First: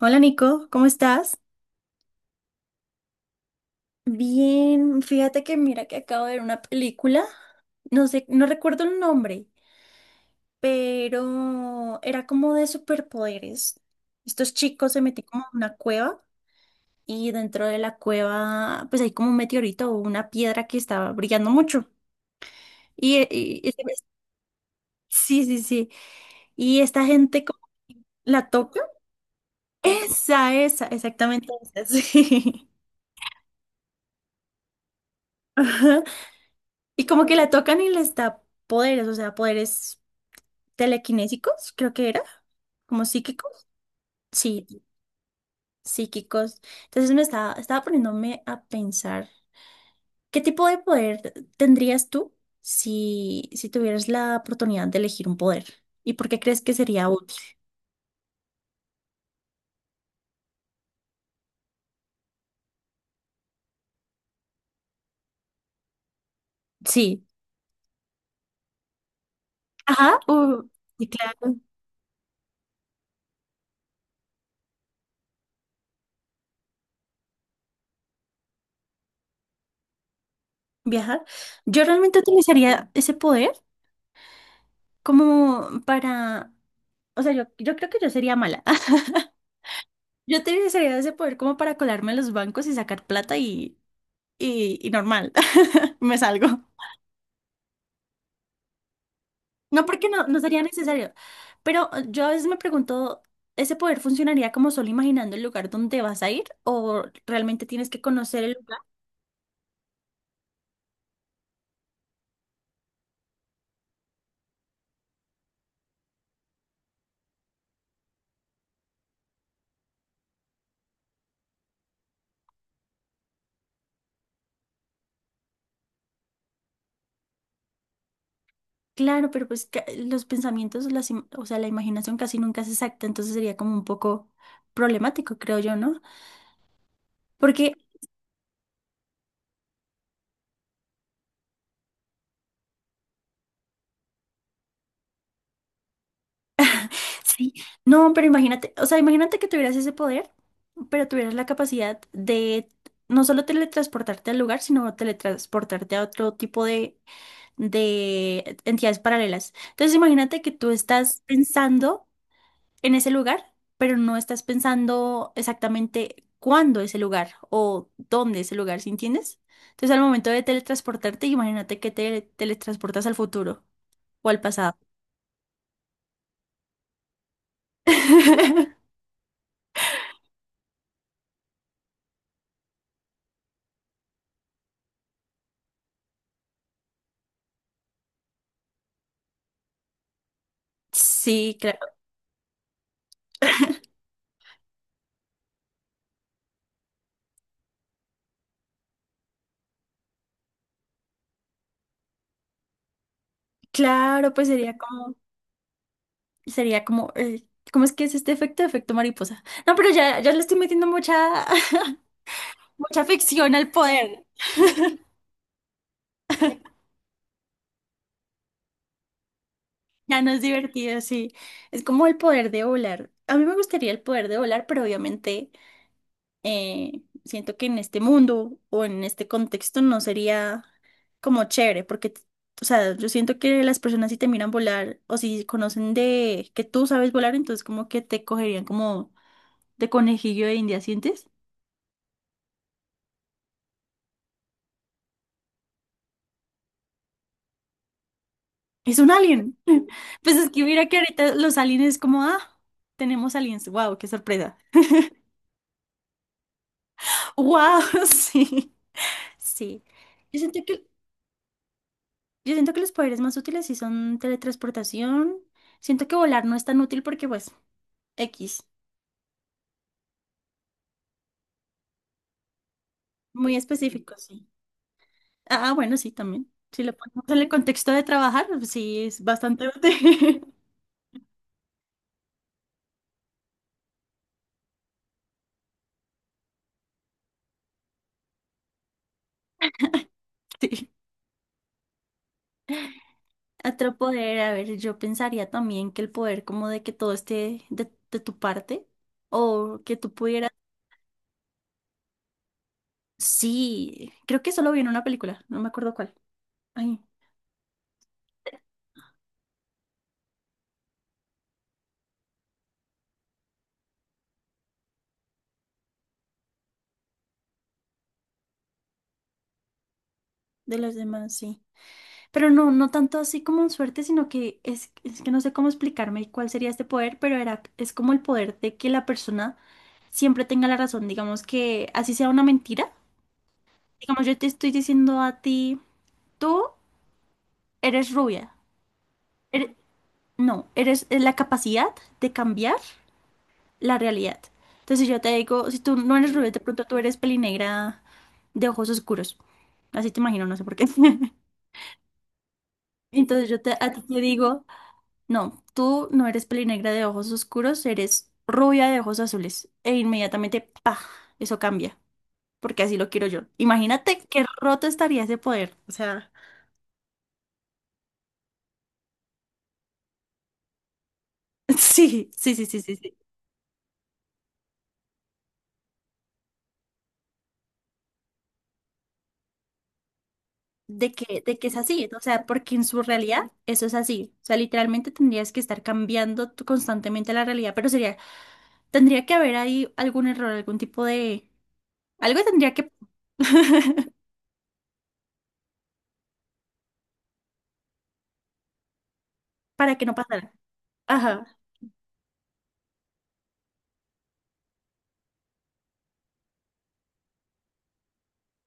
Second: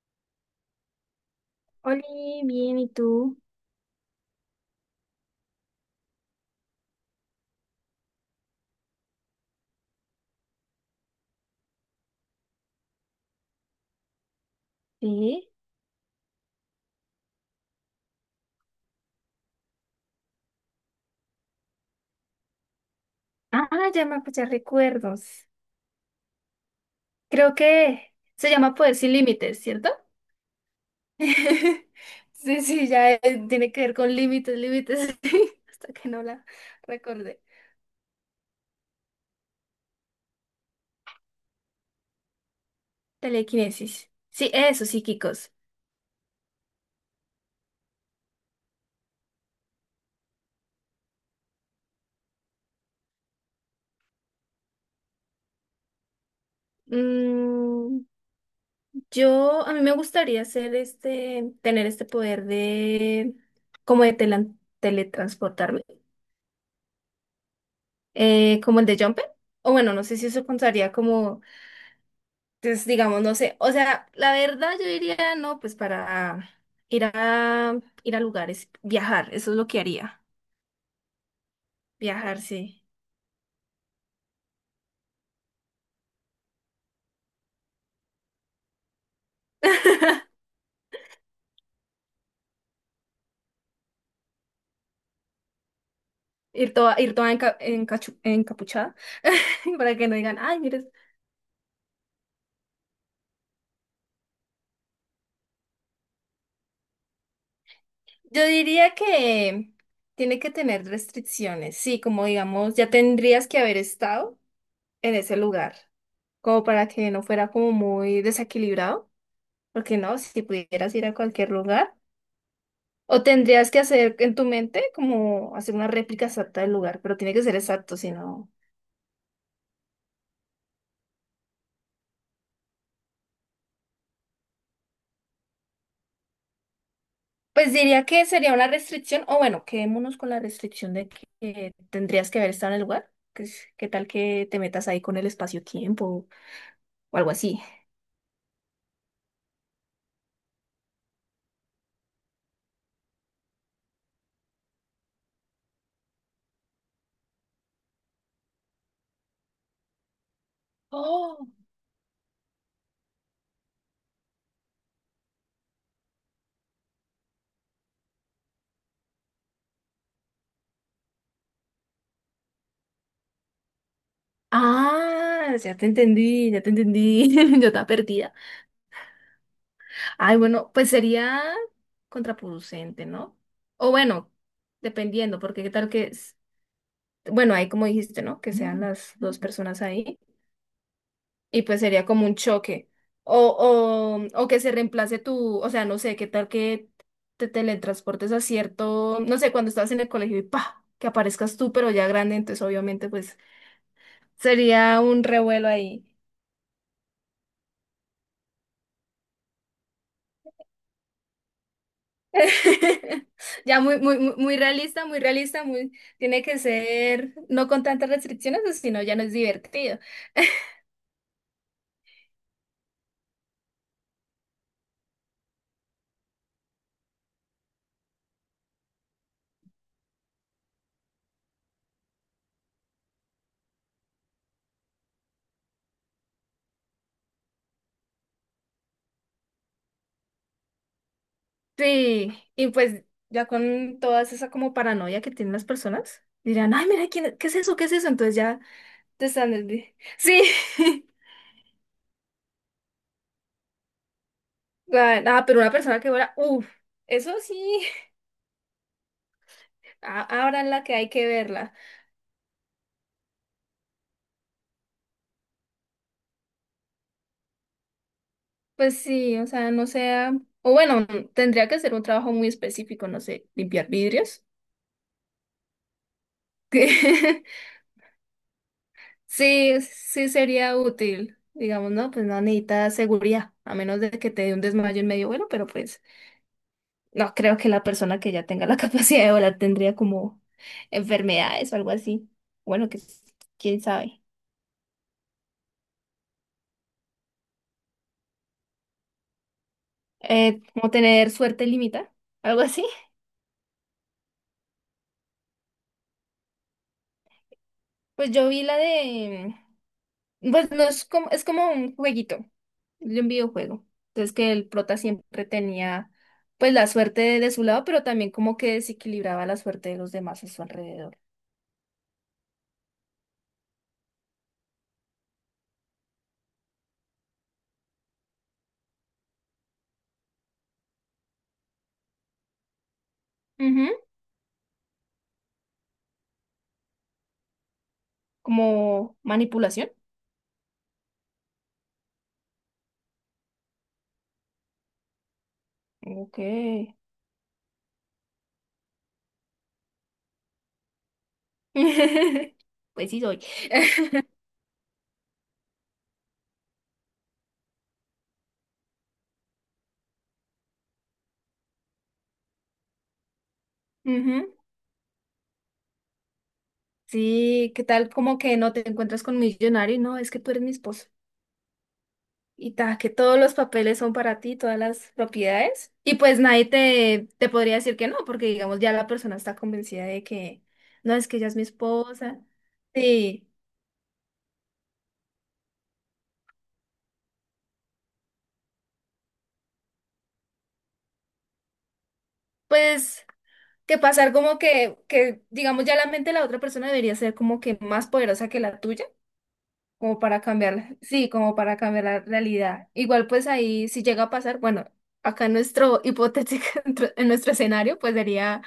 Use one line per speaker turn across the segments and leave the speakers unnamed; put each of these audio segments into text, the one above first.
Hola Nico, ¿cómo estás?
Oli, bien, ¿y tú?
Bien, fíjate que mira que acabo de ver una película, no sé, no recuerdo el nombre, pero era como de superpoderes. Estos chicos se metían como
¿Sí?
en una cueva y dentro de la cueva pues hay como un meteorito o una piedra que estaba brillando mucho. Y, y-
Ah,
y-
ya me pues, ya
sí,
recuerdos.
sí, sí. Y esta gente
Creo
como
que
la
se llama
toca.
Poder sin Límites, ¿cierto?
Esa, exactamente esa,
Sí,
sí.
sí, ya tiene que ver con límites, límites, sí, hasta
Ajá.
que no la
Y como que
recordé.
la tocan y les da poderes, o sea, poderes telequinésicos, creo que era, como psíquicos.
Telequinesis. Sí,
Sí,
eso, psíquicos.
psíquicos. Entonces estaba poniéndome a pensar, ¿qué tipo de poder tendrías tú si, si tuvieras la oportunidad de elegir un poder? ¿Y por qué crees que sería útil?
Mm, a mí me gustaría hacer este, tener este poder de, como de teletransportarme,
Sí.
como el de Jumper. O bueno, no sé
Ajá,
si eso
u-
contaría
y
como.
claro,
Entonces, digamos, no sé, o sea, la verdad yo diría, no, pues para ir a lugares, viajar, eso es lo que haría.
viajar. Yo realmente
Viajar, sí.
utilizaría ese poder como para, o sea, yo creo que yo sería mala. Yo utilizaría ese poder como para colarme a los bancos y sacar plata y y normal, me salgo.
Ir toda encapuchada,
No
para
porque
que no
no, no
digan, ay,
sería
mires.
necesario, pero yo a veces me pregunto, ¿ese poder funcionaría como solo imaginando el lugar donde vas a ir o realmente tienes que conocer
Yo
el lugar?
diría que tiene que tener restricciones, sí, como digamos, ya tendrías que haber estado en ese lugar, como para que no fuera como muy desequilibrado, porque no, si pudieras ir a cualquier lugar. O tendrías que hacer en tu mente como hacer una réplica exacta del lugar, pero tiene que ser exacto, si no.
Claro, pero pues ca- los pensamientos, las, im- o sea, la imaginación casi nunca es exacta, entonces sería como un poco problemático, creo yo, ¿no? Porque
Pues diría que sería una restricción, o bueno, quedémonos con la restricción de que tendrías que haber estado en el lugar. ¿Qué tal que te metas ahí con el espacio-tiempo o algo
sí,
así?
no, pero imagínate, o sea, imagínate que tuvieras ese poder, pero tuvieras la capacidad de no solo teletransportarte al lugar, sino teletransportarte a otro tipo de entidades paralelas. Entonces, imagínate que tú estás
Oh.
pensando en ese lugar, pero no estás pensando exactamente cuándo ese lugar o dónde ese lugar, ¿sí entiendes? Entonces, al momento de teletransportarte, imagínate que te teletransportas al futuro o al pasado.
Ah, ya te entendí. Yo estaba perdida. Ay, bueno, pues sería contraproducente, ¿no? O bueno, dependiendo, porque qué tal que, bueno, ahí como dijiste, ¿no? Que sean las dos personas ahí.
Sí,
Y
claro.
pues sería como un choque. O, o que se reemplace tu, o sea, no sé, qué tal que te teletransportes a cierto, no sé, cuando estás en el colegio y pa, que aparezcas tú, pero ya grande, entonces obviamente pues
Claro, pues
sería un revuelo ahí.
sería como, ¿cómo es que es este efecto? Efecto mariposa. No, pero ya, ya le estoy metiendo mucha, mucha ficción al
Ya
poder.
muy realista, muy realista, muy, tiene que ser, no con tantas restricciones, o si no ya no es divertido.
Ya no es divertido, sí. Es como el poder de volar. A mí me gustaría el poder de volar, pero obviamente siento que en este mundo o en este contexto no sería como chévere, porque, o sea, yo siento que las personas si te miran volar o si conocen de que tú sabes volar, entonces como que te cogerían como de conejillo de India, ¿sientes?
Sí, y pues ya con toda esa como paranoia que tienen las personas, dirán, ay, mira, ¿quién, qué es eso? ¿Qué es eso? Entonces ya.
Es un
De
alien.
Standard Bee.
Pues
Sí.
es que mira que ahorita los aliens como, ah, tenemos aliens. Wow, qué sorpresa.
Pero una persona que vuela, uff, eso sí,
Wow, sí. Sí. Yo siento
ahora la
que
que hay que verla.
yo siento que los poderes más útiles sí son teletransportación. Siento que volar no es tan útil porque, pues, X.
Pues sí, o sea, no sea, o bueno, tendría que ser un trabajo muy específico, no sé,
Muy
limpiar
específico,
vidrios.
sí. Ah, ah, bueno, sí, también. Si lo ponemos en el contexto de trabajar, pues sí, es bastante
Sí, sí
útil.
sería útil. Digamos, no, pues no necesita seguridad, a menos de que te dé un desmayo en medio vuelo, pero pues no creo que la persona que ya tenga la capacidad de volar tendría como
Sí.
enfermedades o algo así. Bueno, quién
Otro
sabe.
poder, a ver, yo pensaría también que el poder como de que todo esté de tu parte o que tú pudieras...
Como tener suerte limita, algo así.
Sí, creo que eso lo vi en una película, no me acuerdo cuál. Ay,
Pues yo vi la de, pues no es como, es como un jueguito, de un videojuego. Entonces que el prota siempre tenía pues la suerte de su lado, pero también como que desequilibraba la suerte de los demás a su
de los
alrededor.
demás, sí. Pero no, no tanto así como suerte, sino que es que no sé cómo explicarme cuál sería este poder, pero era, es como el poder de que la persona siempre tenga la razón, digamos que así sea una mentira.
Ujú.
Digamos, yo te estoy diciendo a ti, tú eres rubia.
Como
Eres-
manipulación.
no, eres es la capacidad de cambiar la realidad. Entonces si yo te digo, si tú no eres
Ok.
rubia, de pronto tú eres pelinegra de ojos oscuros. Así te imagino, no sé por qué.
Pues sí soy.
Entonces yo te, a ti te digo... No, tú no eres pelinegra de ojos oscuros, eres rubia de ojos azules. E inmediatamente, ¡pah! Eso cambia, porque así lo quiero yo. Imagínate qué
Ujú.
roto estaría ese poder. O sea,
Sí, ¿qué tal? Como que no te encuentras con millonario, no, es que tú eres mi esposo.
sí, sí, sí,
Y
sí, sí,
ta, que
sí.
todos los papeles son para ti, todas las propiedades. Y pues nadie te podría decir que no, porque digamos ya la persona está convencida de que no, es que ella es
De
mi
que es así, o
esposa.
sea, porque en su
Sí,
realidad eso es así. O sea, literalmente tendrías que estar cambiando tú constantemente la realidad, pero sería, tendría que haber ahí algún error, algún tipo de... Algo tendría que...
pues que pasar como que digamos ya la mente de la otra persona debería ser como que más poderosa que la tuya,
para que no
como para
pasara.
cambiar, sí,
Ajá.
como para cambiar la realidad. Igual pues ahí si llega a pasar, bueno, acá en nuestro hipotético, en nuestro escenario, pues sería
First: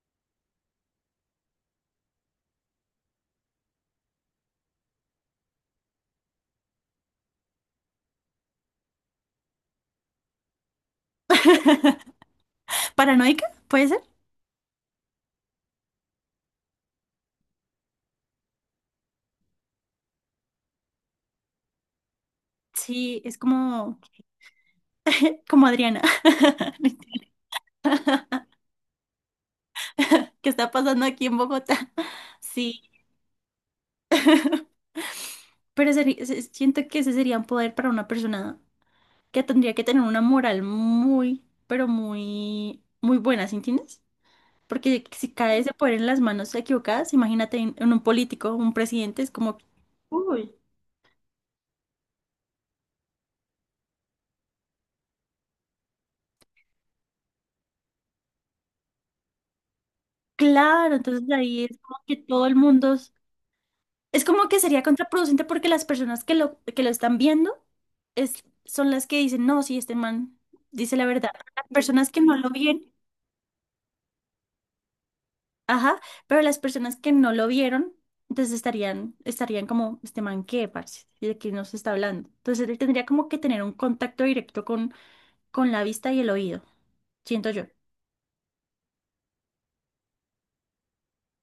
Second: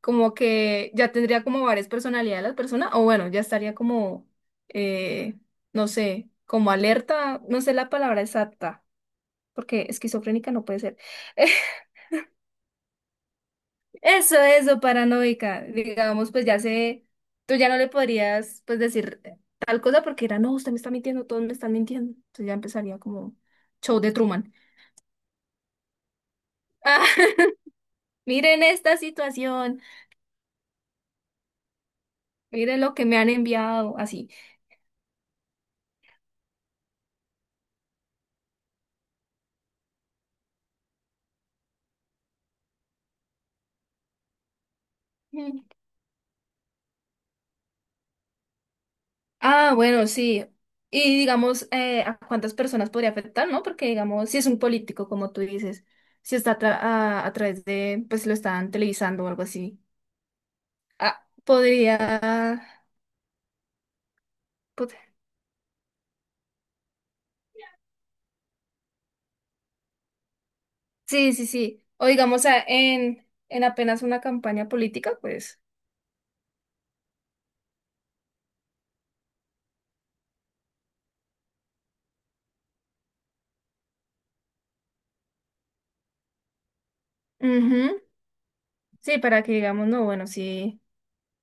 como que ya tendría como varias personalidades las personas, o bueno, ya estaría como, eh, no sé, como alerta, no sé la palabra exacta, porque esquizofrénica no puede ser.
¿Paranoica? ¿Puede ser?
Eso, paranoica, digamos, pues ya sé, tú ya no le podrías, pues decir tal cosa porque era, no, usted me está mintiendo, todos me están mintiendo. Entonces ya empezaría
Sí,
como
es como,
show de Truman.
como Adriana, mentira,
Ah, miren esta situación,
que está pasando aquí en Bogotá.
miren
Sí,
lo que me han enviado, así.
pero seri- se- siento que ese sería un poder para una persona que tendría que tener una moral muy, pero muy, muy buena, ¿sí entiendes? Porque si cae ese poder en las manos equivocadas, imagínate en un político, un presidente, es como,
Ah, bueno, sí.
uy,
Y digamos, ¿a cuántas personas podría afectar, no? Porque digamos, si es un político, como tú dices, si está a través de, pues lo están televisando o algo así.
claro,
Ah,
entonces ahí es como que todo el
podría...
mundo es como que sería
pod-
contraproducente porque las personas que lo están viendo son las que dicen, no, sí, este man dice la verdad.
sí, sí,
Las
sí. O
personas que no
digamos,
lo vieron,
en apenas una campaña política, pues...
ajá, pero las personas que no lo vieron, entonces estarían como, este man, ¿qué, parce? ¿Y de qué nos está hablando? Entonces él tendría como que tener un contacto directo con la vista y el oído, siento yo.
Ujú. Sí, para que digamos, no, bueno, sí.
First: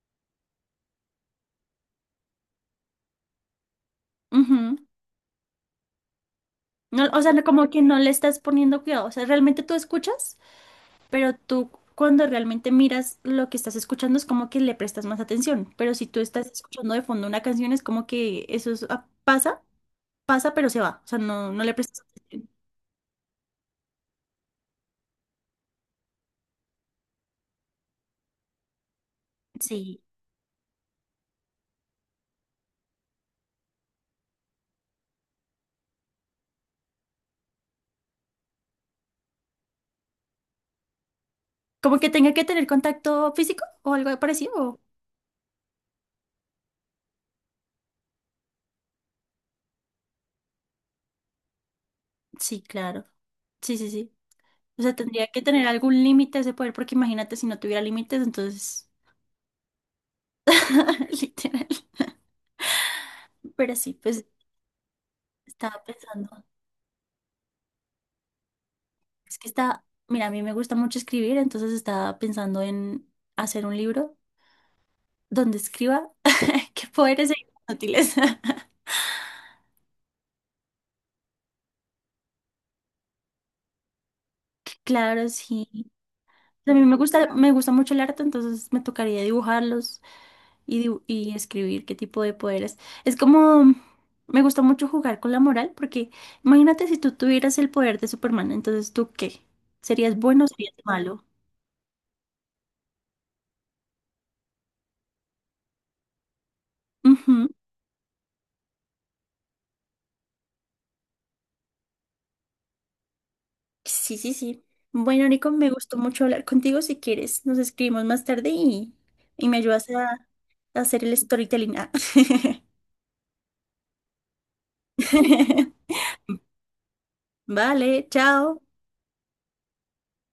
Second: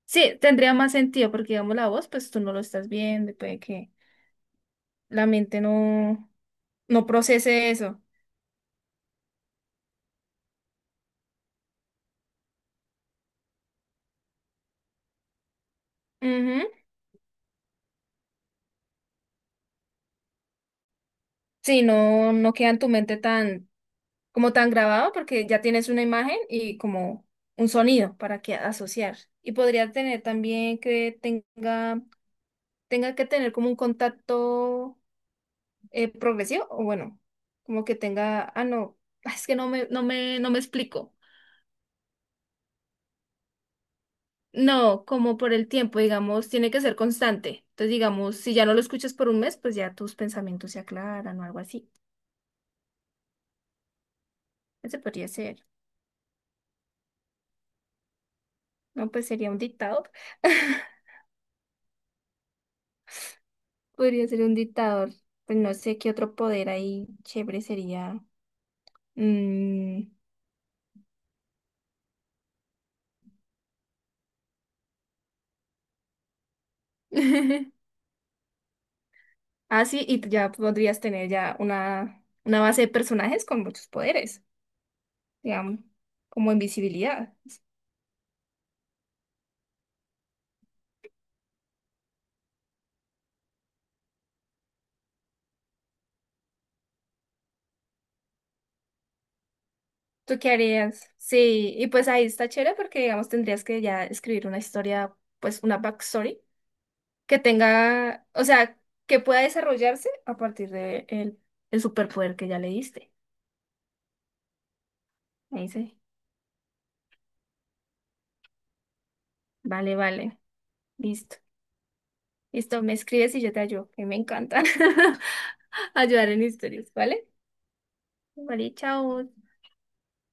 Sí, tendría más sentido, porque digamos, la voz, pues tú no lo estás viendo, y puede que
Ujú.
la mente no,
No,
no
o sea, no- como
procese
que no
eso.
le estás poniendo cuidado. O sea, ¿realmente tú escuchas? Pero tú cuando realmente miras lo que estás escuchando es como que le prestas más atención. Pero si tú estás
Ujú.
escuchando de fondo una canción es como que eso es- ah, pasa, pasa, pero se va. O sea, no, no le
Sí,
prestas atención.
no, no queda en tu mente tan, como tan grabado porque ya tienes una imagen y como un sonido para que asociar. Y podría
Sí.
tener también que tenga, tenga que tener como un contacto progresivo, o bueno, como que tenga, ah, no, ah, es que no me explico.
Como que tenga que tener contacto físico o algo parecido. O-
No, como por el tiempo, digamos, tiene que ser constante. Entonces, digamos, si ya no lo escuchas por un mes, pues ya tus pensamientos se aclaran o algo así.
sí, claro. Sí, sí, sí. O sea,
Ese
tendría
podría
que
ser.
tener algún límite ese poder, porque imagínate si no tuviera límites, entonces,
No, pues sería un dictado.
literal. Pero sí, pues
Podría ser un dictador, pues no
estaba
sé qué otro
pensando.
poder ahí chévere sería.
Es que está,
Mm.
mira, a mí me gusta mucho escribir, entonces estaba pensando en hacer un libro donde escriba. Qué poderes e inútiles.
Ah, sí, y ya podrías tener ya una base de personajes con muchos poderes,
Claro,
digamos,
sí.
como
A mí
invisibilidad.
me gusta mucho el arte, entonces me tocaría dibujarlos y, dibu- y escribir qué tipo de poderes. Es como, me gusta mucho jugar con la moral, porque imagínate si tú tuvieras el poder de Superman, entonces ¿tú qué? ¿Serías
¿Tú
bueno o
qué
serías
harías?
malo?
Sí, y pues ahí está chévere porque, digamos, tendrías que ya escribir una historia, pues una backstory que
Ujú.
tenga, o sea, que pueda desarrollarse a partir de el superpoder que ya le diste.
Sí, sí, sí. Bueno, Nico,
Ahí
me gustó
sí.
mucho hablar contigo. Si quieres, nos escribimos más tarde y me ayudas
Vale, vale.
a hacer el
Listo.
storytelling. Ah.
Listo, me escribes y yo te ayudo, que me encanta ayudar en historias, ¿vale?
Vale, chao.
Vale, chao.